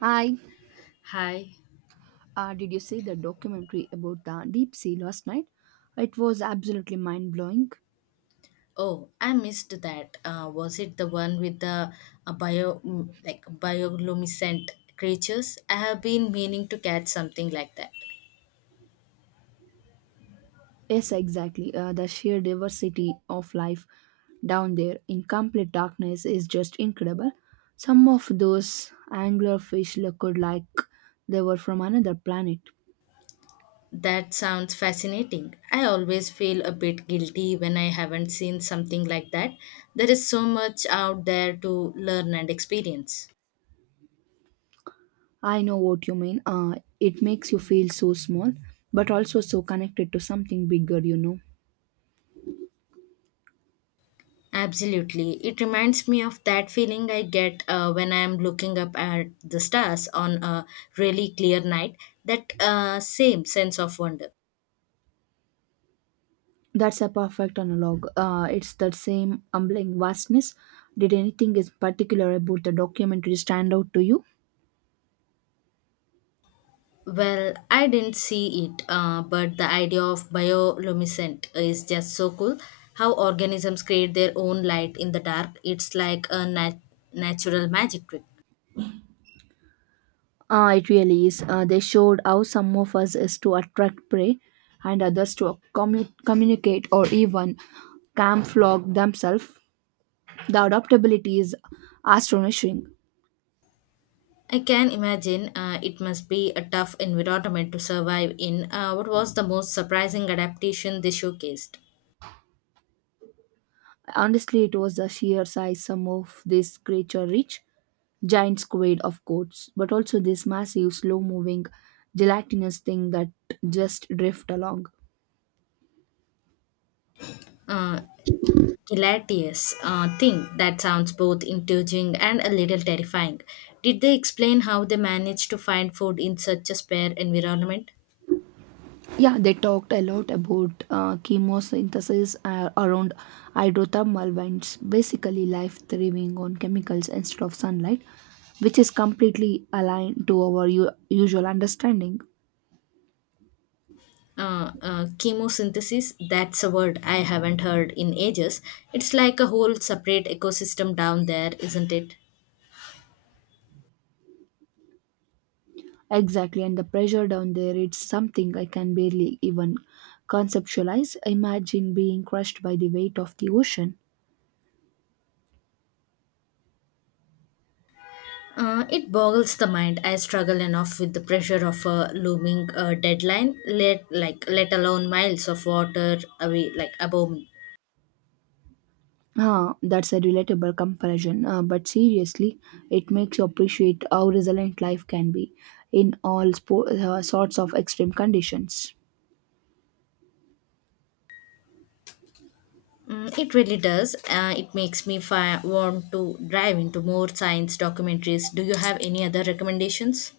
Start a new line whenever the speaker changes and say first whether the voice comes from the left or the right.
right: Hi,
left: Hi.
right: did you see the documentary about the deep sea last night? It was absolutely mind blowing.
left: Oh, I missed that. Was it the one with the like bioluminescent creatures? I have been meaning to catch something like that.
right: Yes, exactly. The sheer diversity of life down there in complete darkness is just incredible. Some of those anglerfish looked like they were from another planet.
left: That sounds fascinating. I always feel a bit guilty when I haven't seen something like that. There is so much out there to learn and experience.
right: I know what you mean. It makes you feel so small, but also so connected to something bigger.
left: Absolutely. It reminds me of that feeling I get when I am looking up at the stars on a really clear night, that same sense of wonder.
right: That's a perfect analog. It's that same humbling vastness. Did anything in particular about the documentary stand out to you?
left: Well, I didn't see it, but the idea of bioluminescent is just so cool. How organisms create their own light in the dark, it's like a natural magic trick.
right: It really is. They showed how some of us is to attract prey and others to communicate or even camouflage themselves. The adaptability is astonishing.
left: I can imagine it must be a tough environment to survive in. What was the most surprising adaptation they showcased?
right: Honestly, it was the sheer size some of this creature reached giant squid, of course, but also this massive, slow moving, gelatinous thing that just drift along.
left: Uh, hilarious thing that sounds both intriguing and a little terrifying. Did they explain how they managed to find food in such a spare environment?
right: Yeah, they talked a lot about chemosynthesis around hydrothermal vents, basically, life thriving on chemicals instead of sunlight, which is completely aligned to our usual understanding.
left: Chemosynthesis, that's a word I haven't heard in ages. It's like a whole separate ecosystem down there, isn't it?
right: Exactly, and the pressure down there, it's something I can barely even conceptualize. Imagine being crushed by the weight of the ocean.
left: It boggles the mind. I struggle enough with the pressure of a looming deadline, let alone miles of water away like above me.
right: Ah, that's a relatable comparison, but seriously, it makes you appreciate how resilient life can be in all sorts of extreme conditions.
left: Mm, it really does. It makes me want to dive into more science documentaries. Do you have any other recommendations?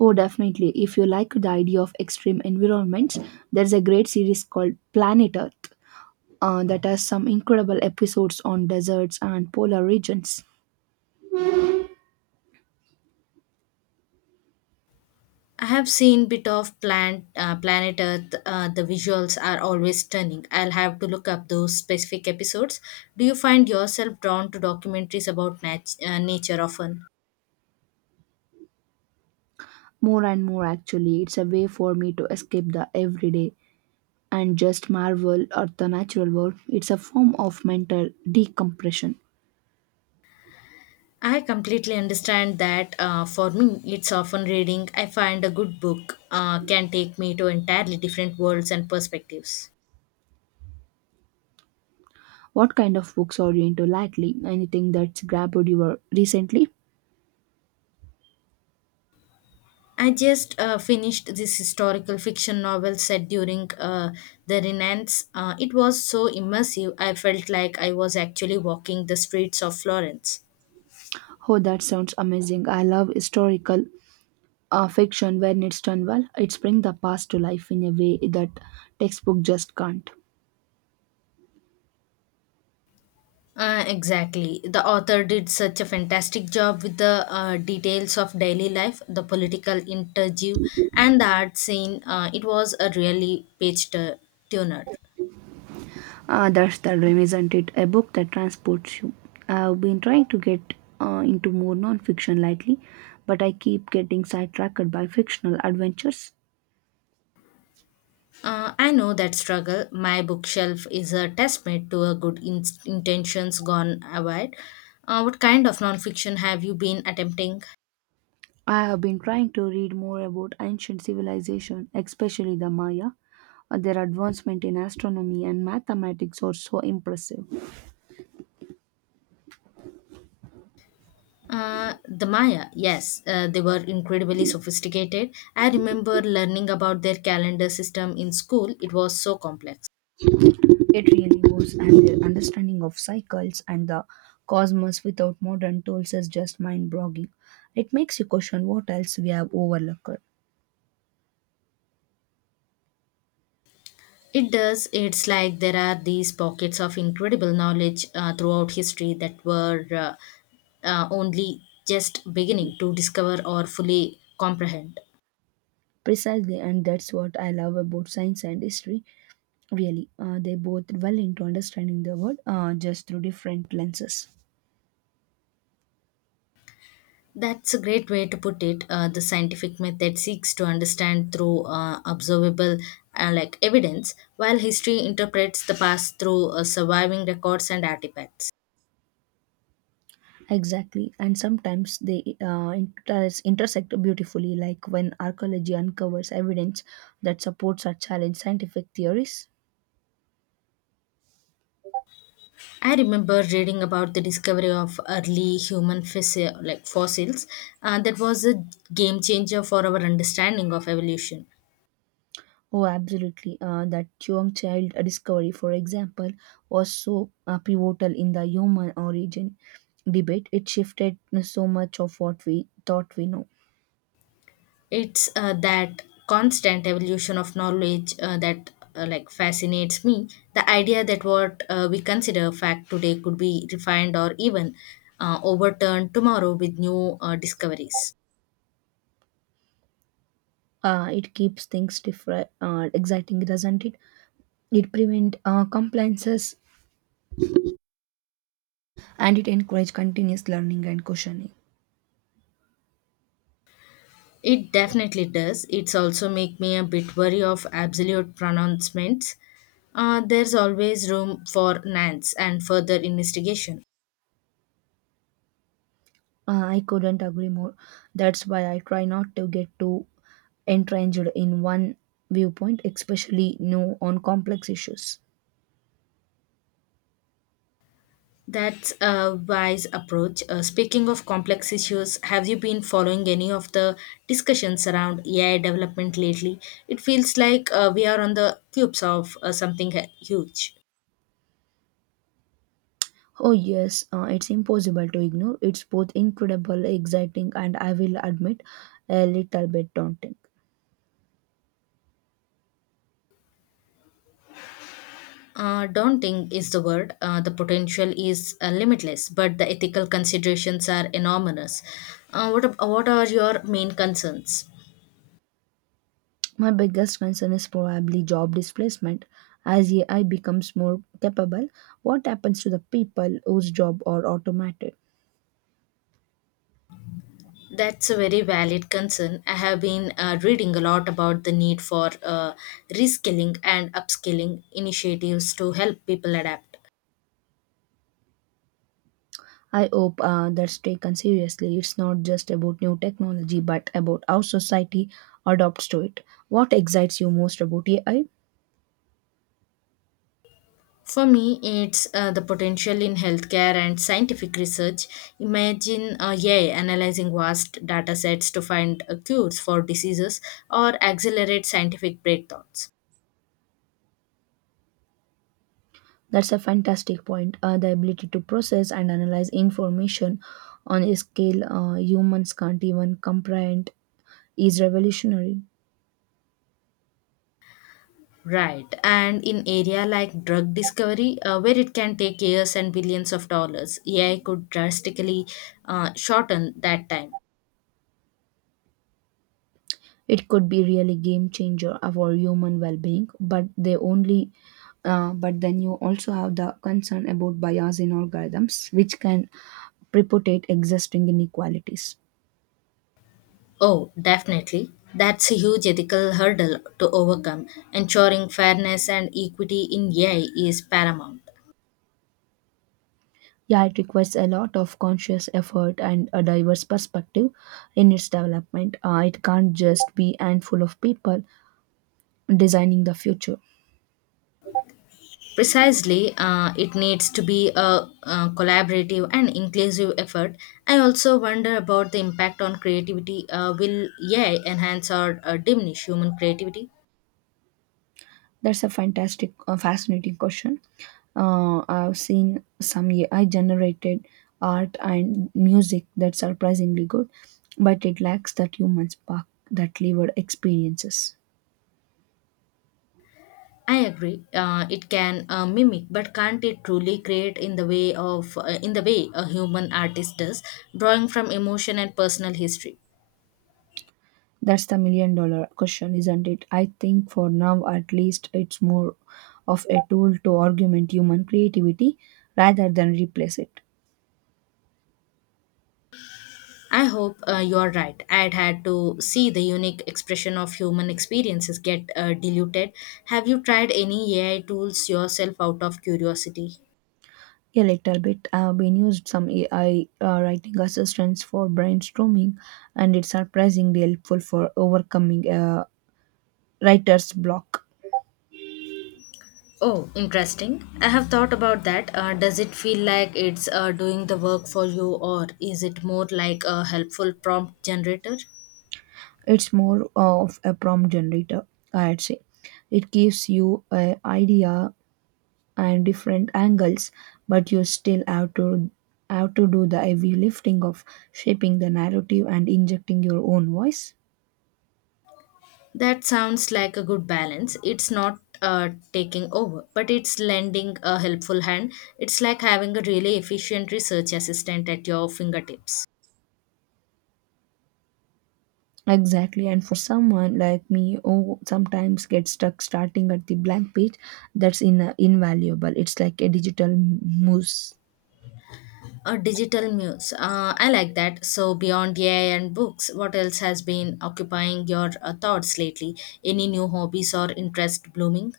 right: Oh, definitely. If you like the idea of extreme environments, there's a great series called Planet Earth that has some incredible episodes on deserts and polar regions.
left: I have seen bit of plant Planet Earth. The visuals are always stunning. I'll have to look up those specific episodes. Do you find yourself drawn to documentaries about nature often?
right: More and more, actually, it's a way for me to escape the everyday and just marvel at the natural world. It's a form of mental decompression.
left: I completely understand that. For me, it's often reading. I find a good book can take me to entirely different worlds and perspectives.
right: What kind of books are you into lately? Anything that's grabbed you recently?
left: I just finished this historical fiction novel set during the Renaissance. It was so immersive, I felt like I was actually walking the streets of Florence.
right: Oh, that sounds amazing. I love historical fiction when it's done well. It brings the past to life in a way that textbook just can't.
left: Exactly. The author did such a fantastic job with the details of daily life, the political interview, and the art scene. It was a really page turner.
right: Ah, that's the dream, isn't it? A book that transports you. I've been trying to get into more non-fiction lately, but I keep getting sidetracked by fictional adventures.
left: I know that struggle. My bookshelf is a testament to a good intentions gone awry. What kind of nonfiction have you been attempting?
right: I have been trying to read more about ancient civilization, especially the Maya. Their advancement in astronomy and mathematics are so impressive.
left: The Maya, yes, they were incredibly sophisticated. I remember learning about their calendar system in school, it was so complex.
right: It really was, and their understanding of cycles and the cosmos without modern tools is just mind boggling. It makes you question what else we have overlooked.
left: It does, it's like there are these pockets of incredible knowledge throughout history that were only just beginning to discover or fully comprehend.
right: Precisely, and that's what I love about science and history. Really, they both well into understanding the world just through different lenses.
left: That's a great way to put it. The scientific method seeks to understand through observable evidence, while history interprets the past through surviving records and artifacts.
right: Exactly, and sometimes they intersect beautifully, like when archaeology uncovers evidence that supports or challenges scientific theories.
left: I remember reading about the discovery of early human fossil, like fossils. That was a game changer for our understanding of evolution.
right: Oh, absolutely. That Chuang child discovery, for example, was so pivotal in the human origin debate. It shifted so much of what we thought we know.
left: It's that constant evolution of knowledge that fascinates me. The idea that what we consider fact today could be refined or even overturned tomorrow with new discoveries.
right: It keeps things different exciting, doesn't it? It prevents compliances, and it encourages continuous learning and questioning.
left: It definitely does. It's also make me a bit wary of absolute pronouncements. There's always room for nance and further investigation.
right: I couldn't agree more. That's why I try not to get too entrenched in one viewpoint, especially no on complex issues.
left: That's a wise approach. Speaking of complex issues, have you been following any of the discussions around AI development lately? It feels like we are on the cusp of something huge.
right: Oh yes, it's impossible to ignore. It's both incredible exciting, and I will admit a little bit daunting.
left: Daunting is the word. The potential is limitless, but the ethical considerations are enormous. What are your main concerns?
right: My biggest concern is probably job displacement. As AI becomes more capable, what happens to the people whose job are automated?
left: That's a very valid concern. I have been reading a lot about the need for reskilling and upskilling initiatives to help people adapt.
right: I hope that's taken seriously. It's not just about new technology, but about how society adopts to it. What excites you most about AI?
left: For me, it's the potential in healthcare and scientific research. Imagine AI analyzing vast data sets to find cures for diseases or accelerate scientific breakthroughs.
right: That's a fantastic point. The ability to process and analyze information on a scale humans can't even comprehend is revolutionary.
left: Right. And in area like drug discovery, where it can take years and billions of dollars, AI could drastically shorten that time.
right: It could be really game changer for human well-being but they only but then you also have the concern about bias in algorithms, which can perpetuate existing inequalities.
left: Oh, definitely. That's a huge ethical hurdle to overcome. Ensuring fairness and equity in AI is paramount.
right: Yeah, it requires a lot of conscious effort and a diverse perspective in its development. It can't just be a handful of people designing the future.
left: Precisely, it needs to be a, collaborative and inclusive effort. I also wonder about the impact on creativity. Will AI enhance or diminish human creativity?
right: That's a fascinating question. I've seen some AI generated art and music that's surprisingly good, but it lacks that human spark that lived experiences.
left: I agree. It can mimic, but can't it truly create in the way of in the way a human artist does, drawing from emotion and personal history?
right: That's the million dollar question, isn't it? I think for now, at least, it's more of a tool to augment human creativity rather than replace it.
left: I hope you are right. I'd had to see the unique expression of human experiences get diluted. Have you tried any AI tools yourself out of curiosity?
right: A little bit. I've been used some AI writing assistants for brainstorming, and it's surprisingly helpful for overcoming a writer's block.
left: Oh, interesting. I have thought about that. Does it feel like it's doing the work for you, or is it more like a helpful prompt generator?
right: It's more of a prompt generator, I'd say. It gives you an idea and different angles, but you still have to do the heavy lifting of shaping the narrative and injecting your own voice.
left: That sounds like a good balance. It's not taking over, but it's lending a helpful hand. It's like having a really efficient research assistant at your fingertips.
right: Exactly, and for someone like me who sometimes gets stuck starting at the blank page, that's invaluable. It's like a digital muse.
left: A digital muse. I like that. So, beyond AI and books, what else has been occupying your thoughts lately? Any new hobbies or interest blooming?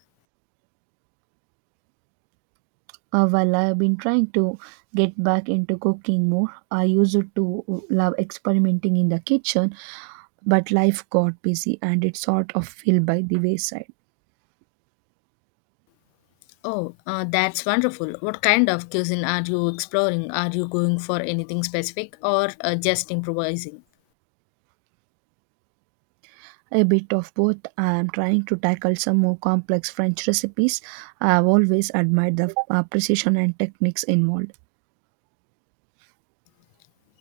right: While I've been trying to get back into cooking more, I used to love experimenting in the kitchen, but life got busy and it sort of fell by the wayside.
left: Oh, that's wonderful. What kind of cuisine are you exploring? Are you going for anything specific or just improvising?
right: A bit of both. I'm trying to tackle some more complex French recipes. I've always admired the precision and techniques involved.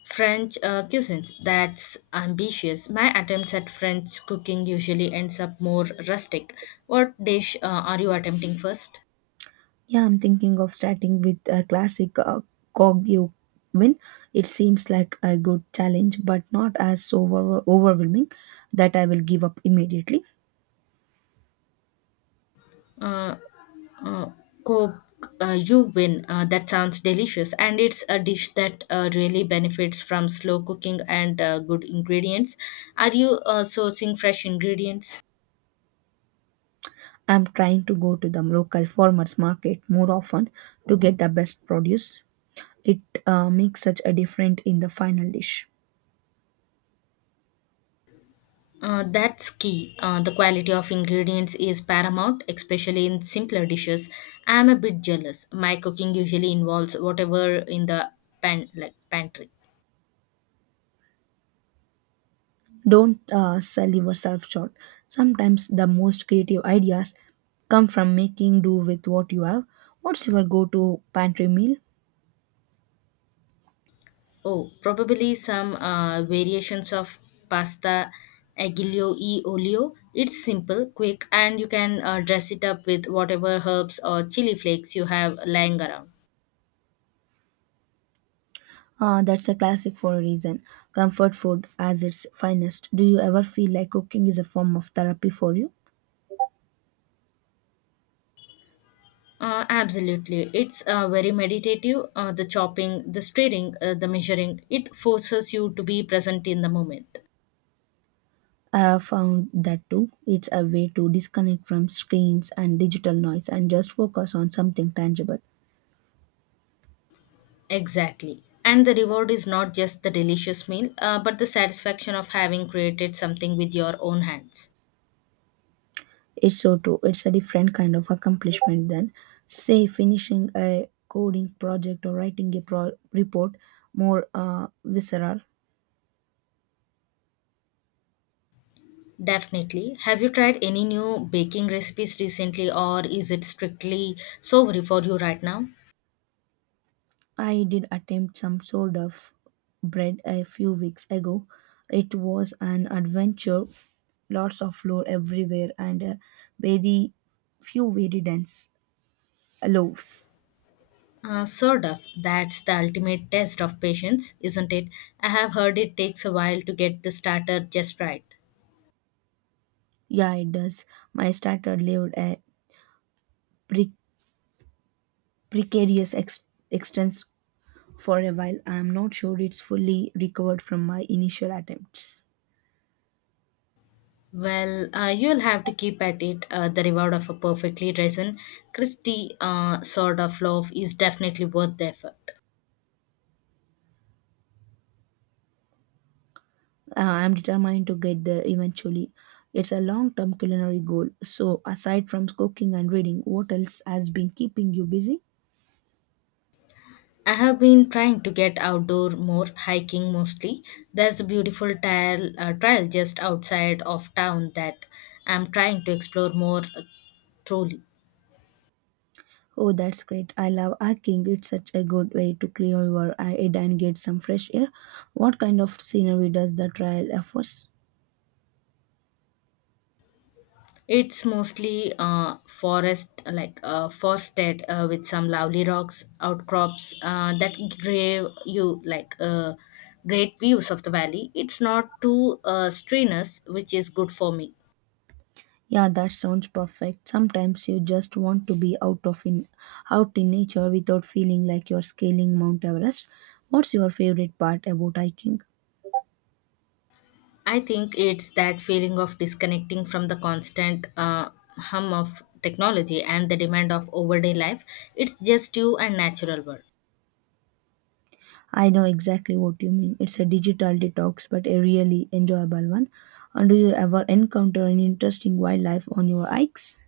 left: French cuisines. That's ambitious. My attempts at French cooking usually ends up more rustic. What dish are you attempting first?
right: Yeah, I'm thinking of starting with a classic Kogyo win. It seems like a good challenge, but not as overwhelming that I will give up immediately.
left: Uh, uh, Coke, you win. That sounds delicious, and it's a dish that really benefits from slow cooking and good ingredients. Are you sourcing fresh ingredients?
right: I'm trying to go to the local farmers market more often to get the best produce. It makes such a difference in the final dish.
left: That's key. The quality of ingredients is paramount, especially in simpler dishes. I am a bit jealous. My cooking usually involves whatever in the pantry.
right: Don't sell yourself short. Sometimes the most creative ideas come from making do with what you have. What's your go to pantry meal?
left: Oh, probably some variations of pasta aglio e olio. It's simple, quick, and you can dress it up with whatever herbs or chili flakes you have lying around.
right: Ah, that's a classic for a reason. Comfort food as its finest. Do you ever feel like cooking is a form of therapy for you?
left: Absolutely. It's very meditative. The chopping, the stirring, the measuring, it forces you to be present in the moment.
right: I have found that too. It's a way to disconnect from screens and digital noise and just focus on something tangible.
left: Exactly. And the reward is not just the delicious meal, but the satisfaction of having created something with your own hands.
right: It's so true. It's a different kind of accomplishment than, say, finishing a coding project or writing a report, more visceral.
left: Definitely. Have you tried any new baking recipes recently, or is it strictly sober for you right now?
right: I did attempt some sort of bread a few weeks ago. It was an adventure, lots of flour everywhere and , very few very dense loaves.
left: Sort of. That's the ultimate test of patience, isn't it? I have heard it takes a while to get the starter just right.
right: Yeah, it does. My starter lived a pre- precarious extents for a while. I am not sure it's fully recovered from my initial attempts.
left: Well, you'll have to keep at it. The reward of a perfectly risen, crispy sort of loaf is definitely worth the effort.
right: I'm determined to get there eventually. It's a long term culinary goal. So, aside from cooking and reading, what else has been keeping you busy?
left: I have been trying to get outdoor more, hiking mostly. There's a beautiful trail just outside of town that I'm trying to explore more thoroughly.
right: Oh, that's great. I love hiking. It's such a good way to clear your head and get some fresh air. What kind of scenery does the trail offers?
left: It's mostly forested with some lovely rocks, outcrops that give you great views of the valley. It's not too strenuous, which is good for me.
right: Yeah, that sounds perfect. Sometimes you just want to be out in nature without feeling like you're scaling Mount Everest. What's your favorite part about hiking?
left: I think it's that feeling of disconnecting from the constant hum of technology and the demand of overday life. It's just you and natural world.
right: I know exactly what you mean. It's a digital detox, but a really enjoyable one. And do you ever encounter an interesting wildlife on your hikes?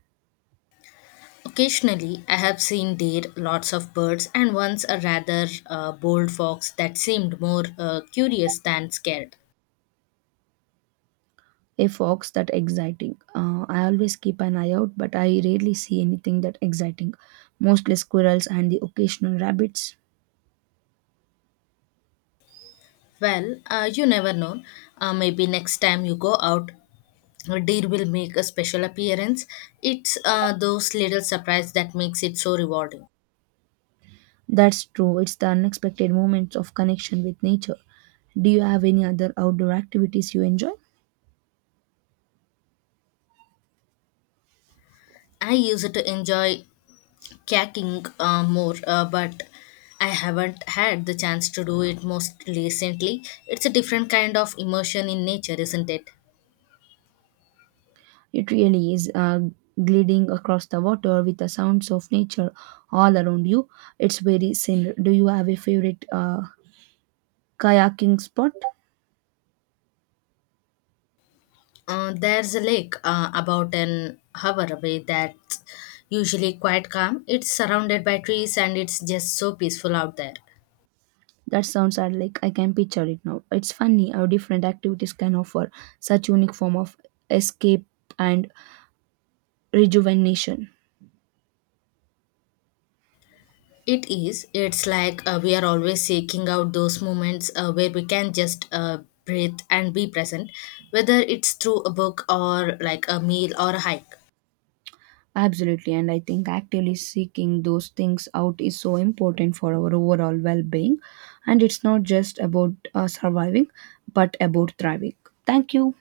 left: Occasionally, I have seen deer, lots of birds, and once a rather bold fox that seemed more curious than scared.
right: A fox that exciting. I always keep an eye out, but I rarely see anything that exciting. Mostly squirrels and the occasional rabbits.
left: Well, you never know. Maybe next time you go out, a deer will make a special appearance. It's those little surprise that makes it so rewarding.
right: That's true. It's the unexpected moments of connection with nature. Do you have any other outdoor activities you enjoy?
left: I used to enjoy kayaking more, but I haven't had the chance to do it most recently. It's a different kind of immersion in nature, isn't it?
right: It really is gliding across the water with the sounds of nature all around you. It's very scenic. Do you have a favorite kayaking spot?
left: There's a lake about an hour away that's usually quite calm. It's surrounded by trees and it's just so peaceful out there.
right: That sounds are like I can picture it now. It's funny how different activities can offer such unique form of escape and rejuvenation.
left: It is. It's like we are always seeking out those moments where we can just breathe and be present, whether it's through a book or like a meal or a hike.
right: Absolutely, and I think actively seeking those things out is so important for our overall well-being. And it's not just about surviving, but about thriving. Thank you.